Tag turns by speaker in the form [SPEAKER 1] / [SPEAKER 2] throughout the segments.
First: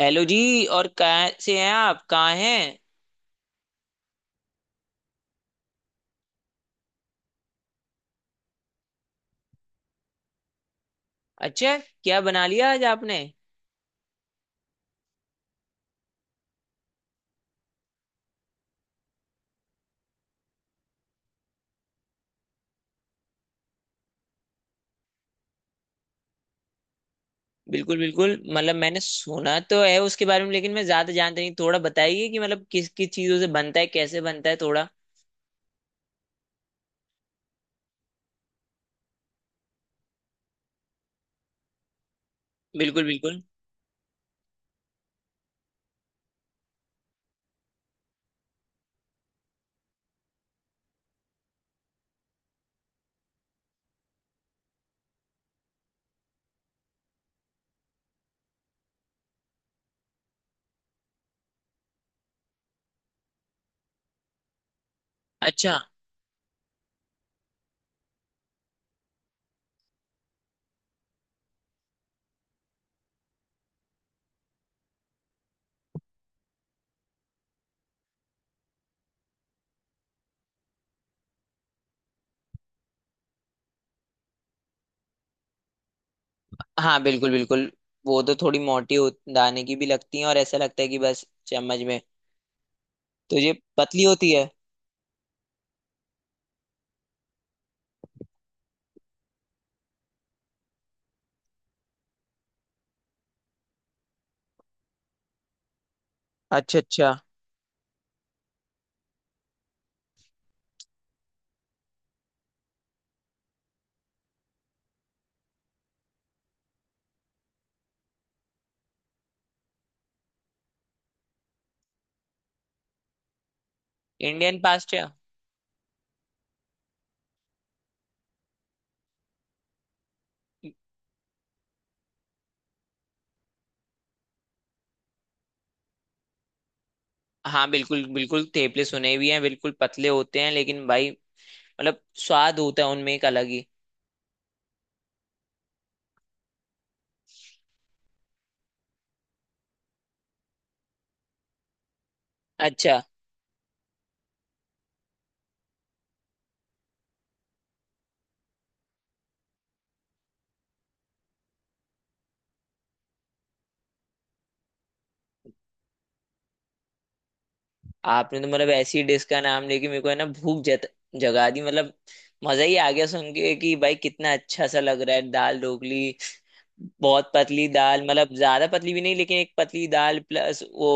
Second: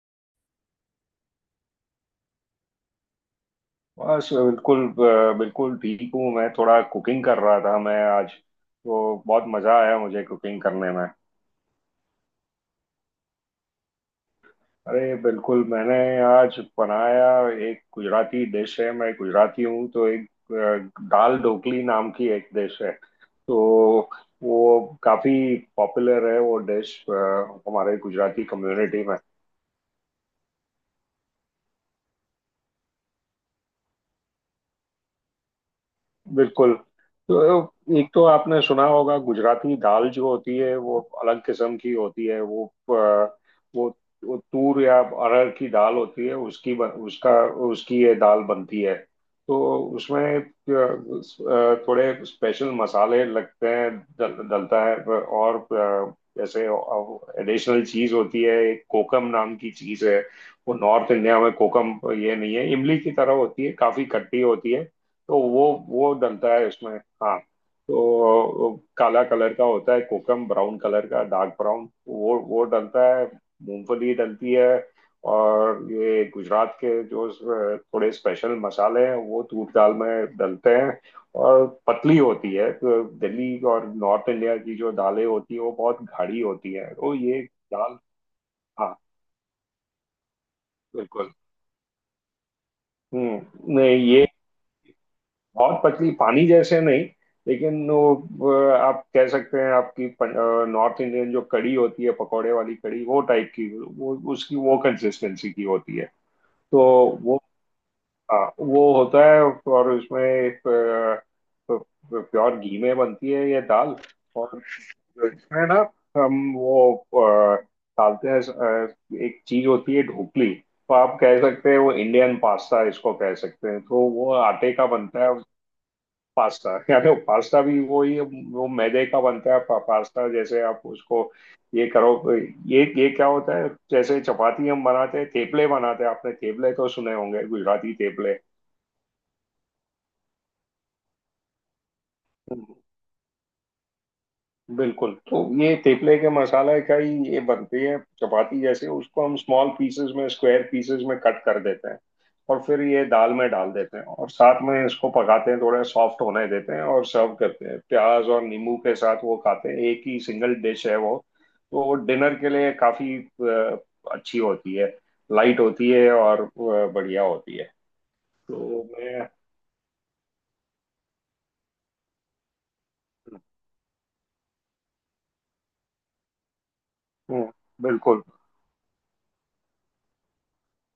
[SPEAKER 1] Hello ji. और कहाँ से हैं आप? कहाँ हैं?
[SPEAKER 2] बस बिल्कुल बिल्कुल ठीक हूँ। मैं थोड़ा कुकिंग कर रहा था। मैं आज तो बहुत मज़ा आया मुझे कुकिंग करने में।
[SPEAKER 1] अच्छा। क्या बना लिया आज आपने?
[SPEAKER 2] अरे बिल्कुल मैंने आज बनाया, एक गुजराती डिश है। मैं गुजराती हूँ, तो एक दाल ढोकली नाम की एक डिश है। तो वो काफ़ी पॉपुलर है वो डिश, हमारे
[SPEAKER 1] बिल्कुल बिल्कुल।
[SPEAKER 2] गुजराती
[SPEAKER 1] मतलब मैंने
[SPEAKER 2] कम्युनिटी में।
[SPEAKER 1] सुना तो है उसके बारे में, लेकिन मैं ज्यादा जानता नहीं। थोड़ा बताइए कि मतलब किस किस चीजों से बनता है, कैसे बनता है थोड़ा।
[SPEAKER 2] बिल्कुल। तो एक तो आपने सुना होगा, गुजराती दाल जो होती है वो अलग किस्म की होती है। वो
[SPEAKER 1] बिल्कुल
[SPEAKER 2] अ,
[SPEAKER 1] बिल्कुल।
[SPEAKER 2] वो वो तूर या अरहर की दाल होती है। उसका, उसकी ये दाल बनती है। तो उसमें थोड़े स्पेशल मसाले लगते हैं। डलता है। और जैसे एडिशनल चीज होती है, एक कोकम नाम की चीज है। वो नॉर्थ इंडिया में कोकम ये नहीं है, इमली की तरह होती है, काफी खट्टी होती है। तो वो
[SPEAKER 1] अच्छा।
[SPEAKER 2] वो डलता है उसमें। हाँ। तो काला कलर का होता है कोकम, ब्राउन कलर का, डार्क ब्राउन, वो डलता है। मूंगफली डलती है। और ये गुजरात के जो थोड़े स्पेशल मसाले हैं वो तूर दाल में डलते हैं। और पतली होती है। तो दिल्ली और नॉर्थ इंडिया की जो दालें होती है वो बहुत गाढ़ी होती है,
[SPEAKER 1] हाँ
[SPEAKER 2] तो
[SPEAKER 1] बिल्कुल
[SPEAKER 2] ये
[SPEAKER 1] बिल्कुल।
[SPEAKER 2] दाल।
[SPEAKER 1] वो तो थोड़ी मोटी
[SPEAKER 2] हाँ
[SPEAKER 1] दाने की भी लगती है, और ऐसा लगता है कि बस
[SPEAKER 2] बिल्कुल।
[SPEAKER 1] चम्मच में। तो ये
[SPEAKER 2] हम्म, नहीं
[SPEAKER 1] पतली
[SPEAKER 2] ये
[SPEAKER 1] होती है।
[SPEAKER 2] बहुत पतली, पानी जैसे नहीं। लेकिन वो आप कह सकते हैं आपकी नॉर्थ इंडियन जो कड़ी होती है, पकौड़े वाली कड़ी, वो टाइप की, वो उसकी वो कंसिस्टेंसी की होती है।
[SPEAKER 1] अच्छा
[SPEAKER 2] तो
[SPEAKER 1] अच्छा।
[SPEAKER 2] वो, हाँ वो होता है। और उसमें अ, प्योर घी में बनती है ये दाल। और इसमें ना हम डालते हैं एक चीज होती है ढोकली। तो आप कह सकते हैं वो इंडियन पास्ता इसको कह सकते हैं। तो वो
[SPEAKER 1] इंडियन
[SPEAKER 2] आटे का
[SPEAKER 1] पास्ता?
[SPEAKER 2] बनता है, पास्ता, या तो पास्ता भी वही। वो मैदे का बनता है, पास्ता जैसे आप उसको ये करो। ये क्या होता है, जैसे चपाती हम बनाते हैं, तेपले बनाते हैं। आपने तेपले तो सुने होंगे,
[SPEAKER 1] हाँ
[SPEAKER 2] गुजराती
[SPEAKER 1] बिल्कुल
[SPEAKER 2] तेपले।
[SPEAKER 1] बिल्कुल। थेपले सुने भी हैं, बिल्कुल पतले होते हैं, लेकिन भाई मतलब स्वाद होता है उनमें एक अलग ही।
[SPEAKER 2] बिल्कुल। तो ये तेपले के मसाला का ही ये बनती है चपाती जैसे। उसको हम स्मॉल पीसेस में, स्क्वायर पीसेस में कट कर देते हैं, और फिर
[SPEAKER 1] अच्छा।
[SPEAKER 2] ये दाल में डाल देते हैं, और साथ में इसको पकाते हैं, थोड़ा सॉफ्ट होने देते हैं, और सर्व करते हैं प्याज और नींबू के साथ। वो खाते हैं, एक ही सिंगल डिश है वो। तो वो डिनर के लिए काफी अच्छी होती है, लाइट होती है, और बढ़िया होती है।
[SPEAKER 1] आपने तो मतलब
[SPEAKER 2] तो
[SPEAKER 1] ऐसी डिश
[SPEAKER 2] मैं,
[SPEAKER 1] का नाम लेके मेरे को है ना भूख जगा दी मतलब। मजा ही आ गया सुन
[SPEAKER 2] हम्म,
[SPEAKER 1] के कि भाई कितना अच्छा सा लग रहा है दाल ढोकली। बहुत
[SPEAKER 2] हम्म,
[SPEAKER 1] पतली दाल,
[SPEAKER 2] बिल्कुल।
[SPEAKER 1] मतलब ज्यादा पतली भी नहीं, लेकिन एक पतली दाल प्लस वो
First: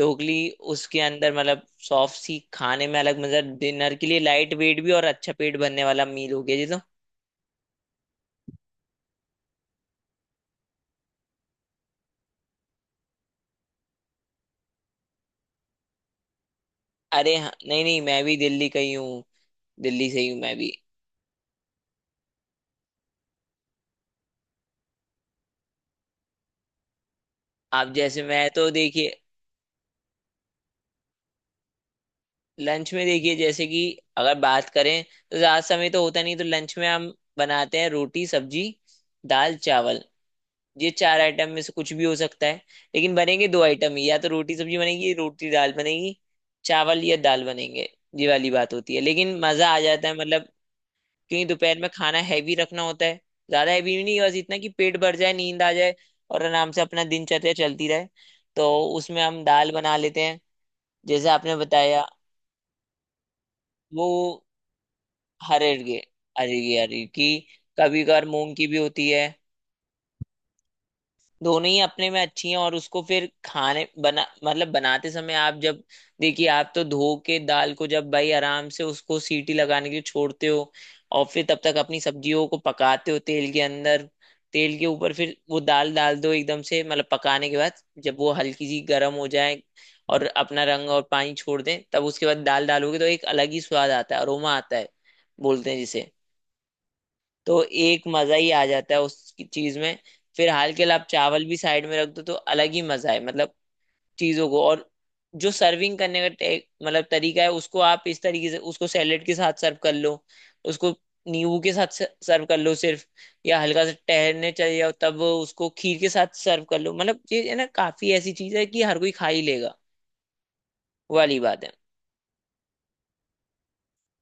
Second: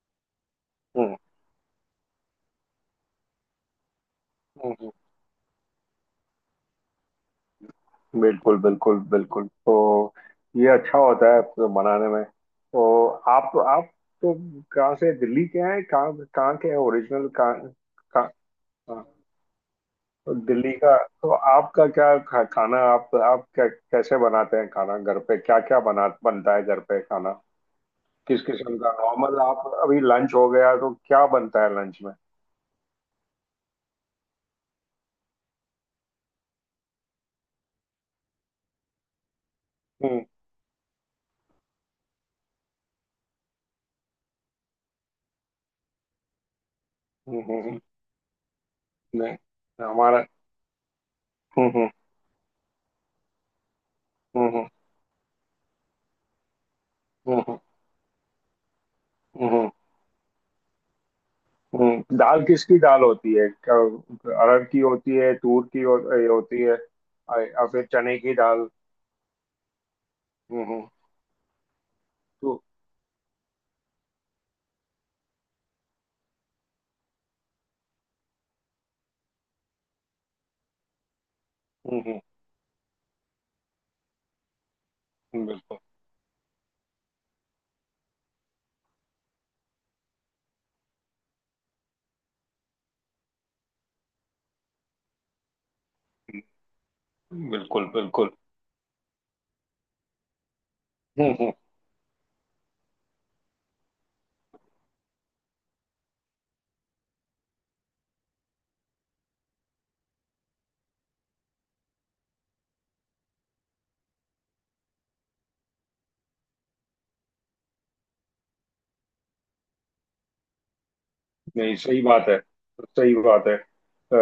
[SPEAKER 1] ढोकली उसके
[SPEAKER 2] हम्म
[SPEAKER 1] अंदर, मतलब सॉफ्ट सी खाने में अलग, मतलब डिनर के लिए लाइट
[SPEAKER 2] हम्म
[SPEAKER 1] वेट
[SPEAKER 2] हम्म।
[SPEAKER 1] भी और अच्छा पेट भरने वाला मील हो गया जी तो।
[SPEAKER 2] बिल्कुल बिल्कुल बिल्कुल। तो ये अच्छा होता है। तो बनाने में तो आप, तो कहाँ से, दिल्ली के हैं? कहाँ कहाँ के हैं ओरिजिनल,
[SPEAKER 1] अरे हाँ,
[SPEAKER 2] कहाँ
[SPEAKER 1] नहीं नहीं, मैं
[SPEAKER 2] कहाँ?
[SPEAKER 1] भी दिल्ली का ही
[SPEAKER 2] हाँ,
[SPEAKER 1] हूँ। दिल्ली से ही
[SPEAKER 2] तो
[SPEAKER 1] हूँ मैं
[SPEAKER 2] दिल्ली
[SPEAKER 1] भी।
[SPEAKER 2] का। तो आपका खाना आप क्या कैसे बनाते हैं, खाना घर पे क्या क्या बना बनता है घर पे खाना,
[SPEAKER 1] आप जैसे
[SPEAKER 2] किस
[SPEAKER 1] मैं तो
[SPEAKER 2] किस्म का?
[SPEAKER 1] देखिए।
[SPEAKER 2] नॉर्मल आप अभी लंच हो गया, तो क्या बनता है लंच में?
[SPEAKER 1] लंच में देखिए जैसे कि, अगर बात करें तो ज्यादा समय तो होता नहीं, तो लंच में हम बनाते हैं रोटी सब्जी, दाल चावल।
[SPEAKER 2] हम्म
[SPEAKER 1] ये चार आइटम में से कुछ भी हो सकता है, लेकिन बनेंगे दो आइटम ही। या तो रोटी सब्जी बनेगी, रोटी दाल बनेगी, चावल या
[SPEAKER 2] हम्म
[SPEAKER 1] दाल
[SPEAKER 2] हम्म, हम्म,
[SPEAKER 1] बनेंगे। ये वाली बात होती है,
[SPEAKER 2] नहीं
[SPEAKER 1] लेकिन मजा आ जाता है
[SPEAKER 2] हमारा,
[SPEAKER 1] मतलब। क्योंकि
[SPEAKER 2] हम्म
[SPEAKER 1] दोपहर में
[SPEAKER 2] हम्म
[SPEAKER 1] खाना हैवी रखना होता है, ज्यादा हैवी भी नहीं, बस इतना
[SPEAKER 2] हम्म
[SPEAKER 1] कि पेट भर जाए, नींद आ जाए और आराम से अपना दिनचर्या
[SPEAKER 2] हम्म
[SPEAKER 1] चलती रहे। तो उसमें हम
[SPEAKER 2] हम्म हम्म
[SPEAKER 1] दाल बना लेते हैं, जैसे आपने बताया।
[SPEAKER 2] दाल किसकी दाल होती है?
[SPEAKER 1] वो,
[SPEAKER 2] अरहर की होती है,
[SPEAKER 1] हर
[SPEAKER 2] तूर की
[SPEAKER 1] अरगे,
[SPEAKER 2] होती
[SPEAKER 1] अरगी
[SPEAKER 2] है?
[SPEAKER 1] अरगी।
[SPEAKER 2] और फिर
[SPEAKER 1] कभी
[SPEAKER 2] चने
[SPEAKER 1] कभार
[SPEAKER 2] की
[SPEAKER 1] मूंग की
[SPEAKER 2] दाल।
[SPEAKER 1] भी होती है।
[SPEAKER 2] हम्म।
[SPEAKER 1] दोनों ही अपने में अच्छी हैं,
[SPEAKER 2] तो
[SPEAKER 1] और उसको फिर खाने बना मतलब बनाते समय आप जब, देखिए आप तो धो के दाल को जब भाई आराम से उसको सीटी लगाने के लिए छोड़ते हो, और फिर तब तक अपनी
[SPEAKER 2] हम्म
[SPEAKER 1] सब्जियों को पकाते हो तेल के अंदर। तेल के ऊपर फिर
[SPEAKER 2] हम्म।
[SPEAKER 1] वो
[SPEAKER 2] बिल्कुल
[SPEAKER 1] दाल डाल दो एकदम से मतलब पकाने के बाद, जब वो हल्की सी गर्म हो जाए और अपना रंग और पानी छोड़ दे, तब उसके बाद दाल डालोगे तो एक अलग ही स्वाद आता है, अरोमा आता है बोलते हैं जिसे। तो
[SPEAKER 2] बिल्कुल
[SPEAKER 1] एक
[SPEAKER 2] बिल्कुल।
[SPEAKER 1] मजा ही आ जाता है उस चीज में। फिर हाल के लिए आप
[SPEAKER 2] हम्म,
[SPEAKER 1] चावल
[SPEAKER 2] हम्म।
[SPEAKER 1] भी साइड में रख दो तो अलग ही मजा है मतलब। चीजों को, और जो सर्विंग करने का मतलब तरीका है, उसको आप इस तरीके से उसको सैलेड के साथ सर्व कर लो, उसको नींबू के साथ सर्व कर लो सिर्फ, या हल्का सा टहलने चले जाओ तब उसको खीर के साथ सर्व कर लो। मतलब ये है ना, काफी ऐसी चीज है कि हर कोई खा ही लेगा, वो वाली बात है।
[SPEAKER 2] नहीं सही बात है, सही बात है। अ,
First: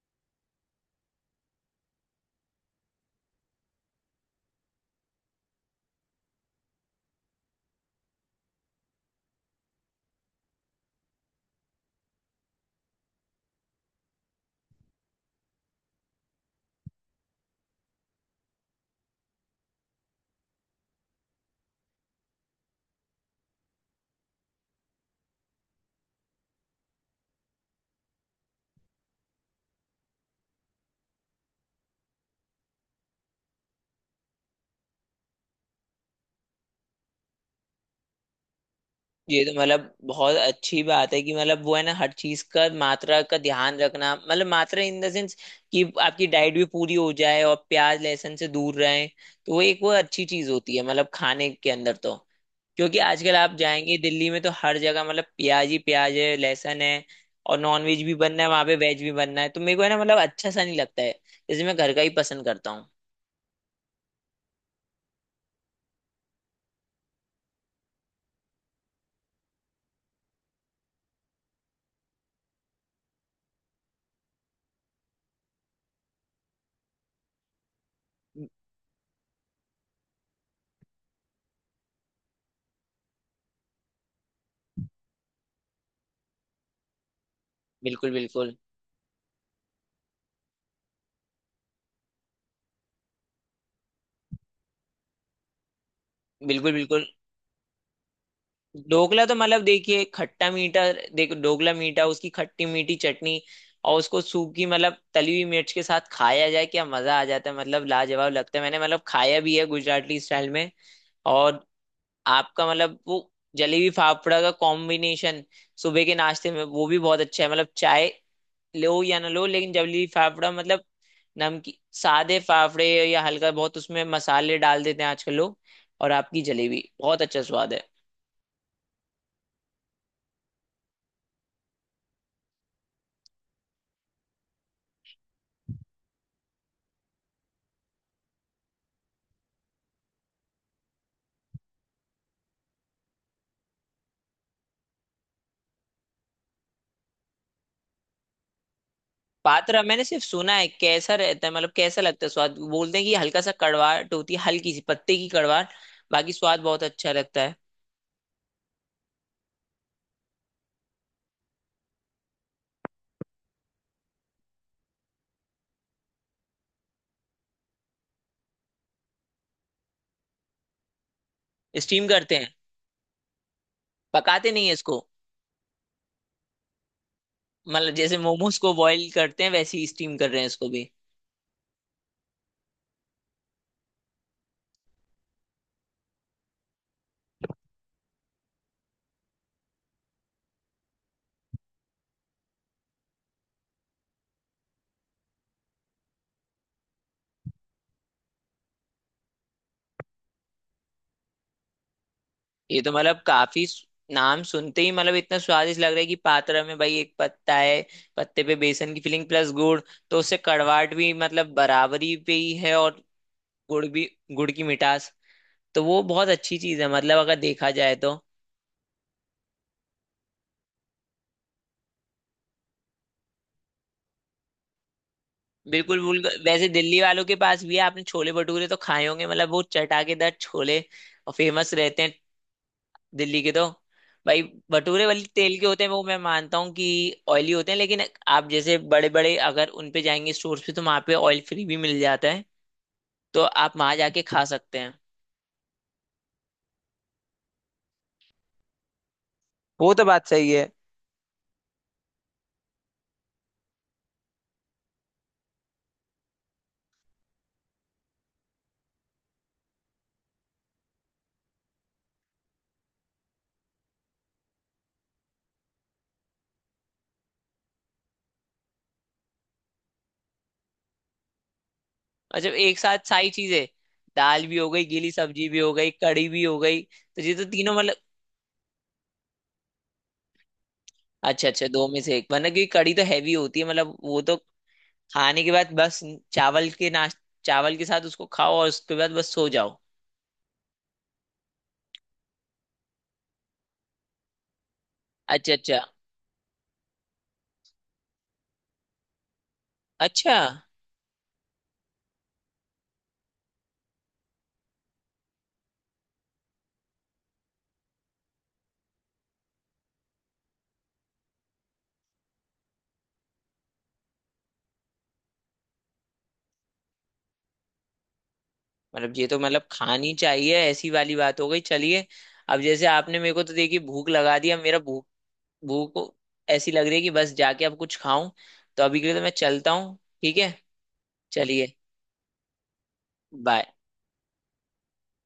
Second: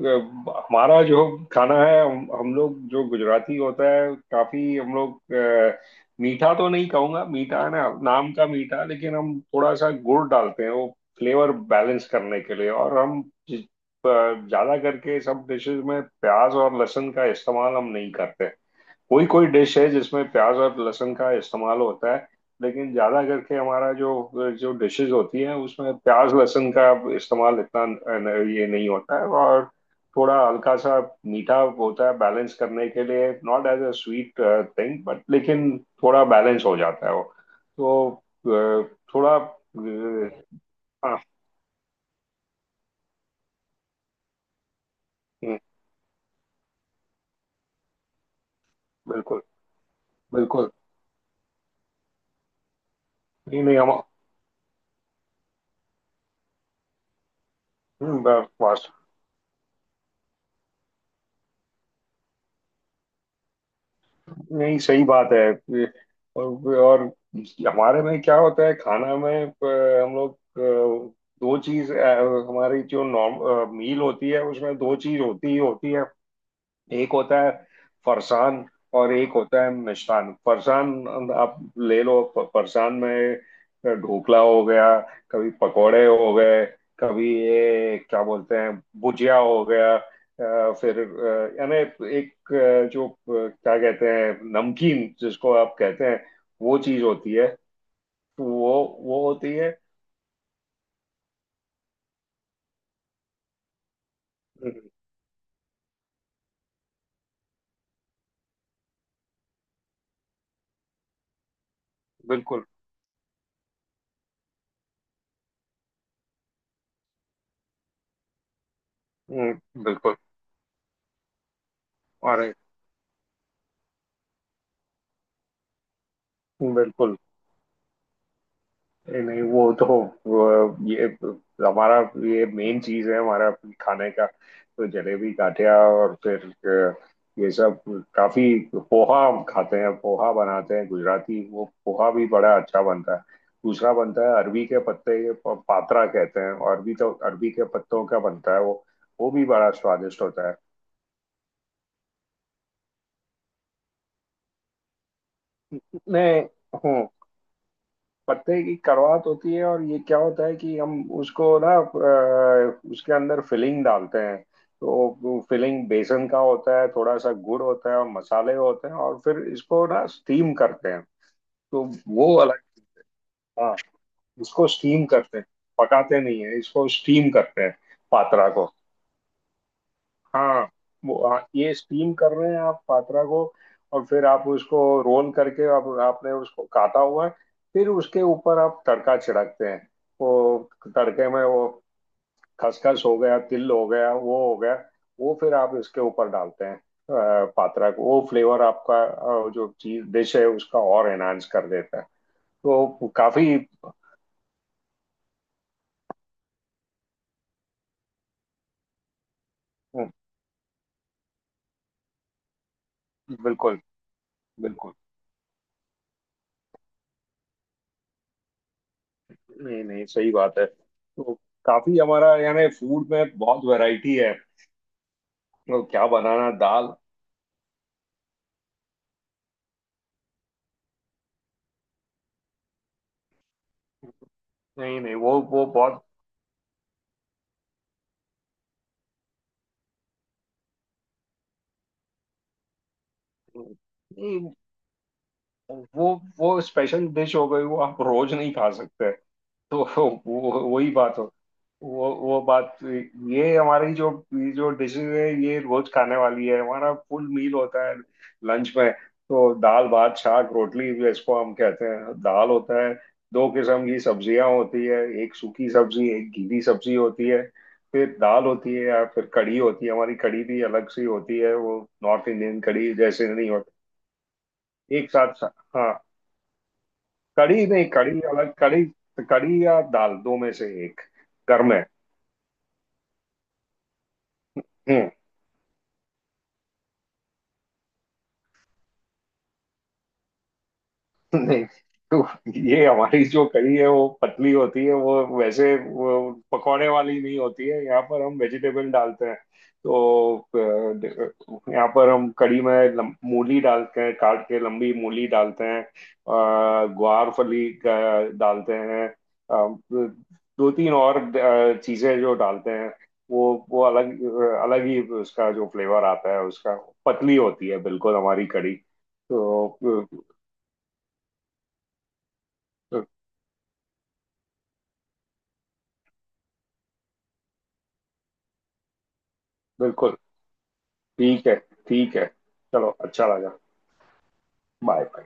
[SPEAKER 2] अ, हमारा जो खाना है, हम लोग जो गुजराती होता है, काफी हम लोग मीठा तो नहीं कहूंगा, मीठा है ना नाम का मीठा, लेकिन हम थोड़ा सा गुड़ डालते हैं वो फ्लेवर बैलेंस करने के लिए। और हम जि- अ, ज्यादा करके सब डिशेस में प्याज और लहसुन का इस्तेमाल हम नहीं करते। कोई कोई डिश है जिसमें प्याज और लहसुन का इस्तेमाल होता है, लेकिन ज्यादा करके हमारा जो जो डिशेज होती हैं उसमें प्याज लहसुन का इस्तेमाल इतना ये नहीं होता है। और थोड़ा हल्का सा मीठा होता है, बैलेंस करने के लिए, not as a sweet thing but, लेकिन थोड़ा बैलेंस हो जाता है वो। तो थोड़ा
[SPEAKER 1] ये तो मतलब बहुत अच्छी बात
[SPEAKER 2] हाँ,
[SPEAKER 1] है कि मतलब वो है ना हर चीज का मात्रा का ध्यान रखना, मतलब मात्रा इन द सेंस
[SPEAKER 2] हम्म,
[SPEAKER 1] कि आपकी डाइट भी पूरी हो जाए और प्याज लहसुन से दूर रहें।
[SPEAKER 2] बिल्कुल
[SPEAKER 1] तो वो एक वो अच्छी चीज
[SPEAKER 2] बिल्कुल।
[SPEAKER 1] होती है मतलब खाने के अंदर तो। क्योंकि आजकल आप
[SPEAKER 2] नहीं नहीं हम
[SPEAKER 1] जाएंगे दिल्ली में तो हर जगह मतलब प्याज ही प्याज है, लहसुन है। और नॉन वेज भी बनना है वहां पे,
[SPEAKER 2] फास्ट।
[SPEAKER 1] वेज भी बनना है, तो मेरे को है ना मतलब अच्छा सा नहीं लगता है, इसलिए मैं घर का ही पसंद करता हूँ।
[SPEAKER 2] नहीं सही बात है। और हमारे में क्या होता है खाना में, हम लोग हमारी जो नॉर्म मील होती है उसमें दो चीज होती ही होती है। एक होता है फरसान और एक होता है मिष्टान। फरसान आप ले लो, फरसान में ढोकला हो गया, कभी पकोड़े हो गए, कभी ये
[SPEAKER 1] बिल्कुल
[SPEAKER 2] क्या
[SPEAKER 1] बिल्कुल।
[SPEAKER 2] बोलते हैं, भुजिया हो गया। यानी एक अ, जो अ, क्या कहते हैं, नमकीन जिसको आप कहते हैं,
[SPEAKER 1] बिल्कुल
[SPEAKER 2] वो चीज
[SPEAKER 1] बिल्कुल।
[SPEAKER 2] होती है। तो वो
[SPEAKER 1] ढोकला तो
[SPEAKER 2] होती
[SPEAKER 1] मतलब
[SPEAKER 2] है।
[SPEAKER 1] देखिए खट्टा मीठा। देखो ढोकला मीठा, उसकी खट्टी मीठी चटनी, और उसको सूखी
[SPEAKER 2] हम्म,
[SPEAKER 1] मतलब तली हुई मिर्च के साथ खाया जाए, क्या मजा आ जाता है! मतलब लाजवाब लगता है, मैंने मतलब खाया भी है गुजराती स्टाइल में। और
[SPEAKER 2] बिल्कुल।
[SPEAKER 1] आपका मतलब वो जलेबी फाफड़ा का कॉम्बिनेशन, सुबह के नाश्ते में वो भी बहुत अच्छा है। मतलब चाय लो या ना लो, लेकिन जलेबी
[SPEAKER 2] बिल्कुल।
[SPEAKER 1] फाफड़ा मतलब, नमकीन, सादे
[SPEAKER 2] अरे
[SPEAKER 1] फाफड़े, या हल्का बहुत उसमें मसाले डाल देते हैं आजकल लोग, और आपकी जलेबी
[SPEAKER 2] बिल्कुल।
[SPEAKER 1] बहुत अच्छा स्वाद है।
[SPEAKER 2] नहीं नहीं वो तो, वो ये हमारा, ये मेन चीज है हमारा खाने का, तो जलेबी गाठिया, और फिर अ, ये सब काफी। पोहा हम खाते हैं, पोहा बनाते हैं गुजराती, वो पोहा भी बड़ा अच्छा बनता है। दूसरा बनता है अरबी के पत्ते के पात्रा कहते हैं, अरबी तो अरबी के पत्तों का बनता है वो। वो भी बड़ा
[SPEAKER 1] पातरा मैंने सिर्फ
[SPEAKER 2] स्वादिष्ट होता
[SPEAKER 1] सुना
[SPEAKER 2] है।
[SPEAKER 1] है, कैसा रहता है मतलब? कैसा लगता है स्वाद? बोलते हैं कि हल्का सा कड़वाहट होती है, हल्की सी पत्ते की कड़वाहट, बाकी
[SPEAKER 2] मैं,
[SPEAKER 1] स्वाद बहुत
[SPEAKER 2] हूँ।
[SPEAKER 1] अच्छा लगता है।
[SPEAKER 2] पत्ते की कड़वाहट होती है, और ये क्या होता है कि हम उसको ना उसके अंदर फिलिंग डालते हैं। तो फिलिंग बेसन का होता है, थोड़ा सा गुड़ होता है, और मसाले होते हैं, और फिर इसको ना स्टीम करते हैं। तो
[SPEAKER 1] स्टीम
[SPEAKER 2] वो
[SPEAKER 1] करते हैं?
[SPEAKER 2] अलग। हाँ,
[SPEAKER 1] पकाते नहीं
[SPEAKER 2] इसको
[SPEAKER 1] है इसको?
[SPEAKER 2] स्टीम करते हैं, पकाते नहीं है, इसको स्टीम करते हैं।
[SPEAKER 1] मतलब जैसे
[SPEAKER 2] पात्रा
[SPEAKER 1] मोमोज
[SPEAKER 2] को
[SPEAKER 1] को बॉईल करते हैं वैसे ही स्टीम कर रहे हैं इसको
[SPEAKER 2] हाँ,
[SPEAKER 1] भी।
[SPEAKER 2] वो हाँ, ये स्टीम कर रहे हैं आप पात्रा को। और फिर आप उसको रोल करके, आप आपने उसको काटा हुआ है, फिर उसके ऊपर आप तड़का छिड़कते हैं। वो तड़के में वो खसखस हो गया, तिल हो गया, वो हो गया। वो फिर आप इसके ऊपर डालते हैं पात्रा को, वो फ्लेवर आपका जो चीज डिश है उसका और एनहांस कर देता है।
[SPEAKER 1] ये तो
[SPEAKER 2] तो
[SPEAKER 1] मतलब
[SPEAKER 2] काफी।
[SPEAKER 1] काफी नाम सुनते ही मतलब इतना स्वादिष्ट लग रहा है कि पातरा में भाई एक पत्ता है, पत्ते पे बेसन की फिलिंग प्लस गुड़, तो उससे कड़वाहट भी मतलब बराबरी पे ही है और
[SPEAKER 2] बिल्कुल
[SPEAKER 1] गुड़ भी, गुड़ की
[SPEAKER 2] बिल्कुल।
[SPEAKER 1] मिठास, तो वो बहुत अच्छी चीज है मतलब अगर देखा जाए तो।
[SPEAKER 2] नहीं नहीं सही बात है। तो काफी हमारा यानी फूड में बहुत वैरायटी है। वो
[SPEAKER 1] बिल्कुल
[SPEAKER 2] क्या
[SPEAKER 1] बिल्कुल।
[SPEAKER 2] बनाना,
[SPEAKER 1] वैसे
[SPEAKER 2] दाल।
[SPEAKER 1] दिल्ली वालों के पास भी है, आपने छोले भटूरे तो खाए होंगे मतलब वो चटाकेदार छोले, और फेमस रहते हैं दिल्ली के तो भाई।
[SPEAKER 2] नहीं
[SPEAKER 1] भटूरे
[SPEAKER 2] नहीं
[SPEAKER 1] वाली
[SPEAKER 2] वो
[SPEAKER 1] तेल
[SPEAKER 2] वो
[SPEAKER 1] के होते हैं वो,
[SPEAKER 2] बहुत।
[SPEAKER 1] मैं मानता हूँ कि ऑयली होते हैं, लेकिन आप जैसे बड़े बड़े अगर उन पे जाएंगे स्टोर्स पे, तो वहाँ पे ऑयल फ्री भी मिल जाता है, तो आप वहाँ जाके खा
[SPEAKER 2] नहीं,
[SPEAKER 1] सकते हैं।
[SPEAKER 2] वो वो स्पेशल डिश हो गई, वो आप रोज नहीं खा सकते। तो
[SPEAKER 1] वो तो बात सही
[SPEAKER 2] वो
[SPEAKER 1] है।
[SPEAKER 2] वही बात हो, वो बात, ये हमारी जो ये जो डिशेज है ये रोज खाने वाली है। हमारा फुल मील होता है लंच में, तो दाल भात शाक रोटली जो इसको हम कहते हैं, दाल होता है, दो किस्म की सब्जियां होती है, एक सूखी सब्जी एक गीली सब्जी होती है, फिर दाल होती है या फिर कढ़ी होती है। हमारी कढ़ी भी अलग सी होती है, वो नॉर्थ
[SPEAKER 1] अच्छा,
[SPEAKER 2] इंडियन
[SPEAKER 1] एक
[SPEAKER 2] कढ़ी
[SPEAKER 1] साथ
[SPEAKER 2] जैसे
[SPEAKER 1] सारी
[SPEAKER 2] नहीं
[SPEAKER 1] चीजें?
[SPEAKER 2] होती।
[SPEAKER 1] दाल भी हो गई, गीली
[SPEAKER 2] एक साथ,
[SPEAKER 1] सब्जी भी हो गई,
[SPEAKER 2] हाँ।
[SPEAKER 1] कड़ी भी हो गई, तो ये तो
[SPEAKER 2] कड़ी
[SPEAKER 1] तीनों
[SPEAKER 2] नहीं,
[SPEAKER 1] मतलब।
[SPEAKER 2] कड़ी अलग, कड़ी, कड़ी या दाल दो में से एक।
[SPEAKER 1] अच्छा
[SPEAKER 2] घर
[SPEAKER 1] अच्छा,
[SPEAKER 2] में
[SPEAKER 1] दो में से एक, वरना क्योंकि कड़ी तो हैवी होती है मतलब वो तो,
[SPEAKER 2] हम्म।
[SPEAKER 1] खाने के बाद बस, चावल के नाश, चावल के साथ उसको खाओ और उसके बाद बस सो जाओ।
[SPEAKER 2] नहीं। तो ये हमारी जो कढ़ी है वो पतली होती है, वो
[SPEAKER 1] अच्छा
[SPEAKER 2] वैसे
[SPEAKER 1] अच्छा।
[SPEAKER 2] वो पकौड़े वाली नहीं होती है, यहाँ पर हम वेजिटेबल डालते हैं।
[SPEAKER 1] अच्छा।
[SPEAKER 2] तो यहाँ पर हम कढ़ी में मूली डालते हैं, काट के लंबी मूली डालते हैं, डालते हैं दो तीन और चीजें जो डालते हैं। वो वो अलग, अलग ही उसका जो फ्लेवर आता है उसका। पतली होती है बिल्कुल हमारी कढ़ी।
[SPEAKER 1] मतलब ये तो मतलब
[SPEAKER 2] तो
[SPEAKER 1] खानी चाहिए, ऐसी वाली बात हो गई, चलिए। अब जैसे आपने मेरे को तो देखिए भूख लगा दिया, मेरा भूख। भूख ऐसी लग रही है कि बस जाके अब कुछ खाऊं। तो अभी के लिए तो मैं चलता हूँ।
[SPEAKER 2] बिल्कुल,
[SPEAKER 1] ठीक है?
[SPEAKER 2] ठीक है,
[SPEAKER 1] चलिए।
[SPEAKER 2] ठीक है, चलो अच्छा लगा,
[SPEAKER 1] बाय।
[SPEAKER 2] Bye bye.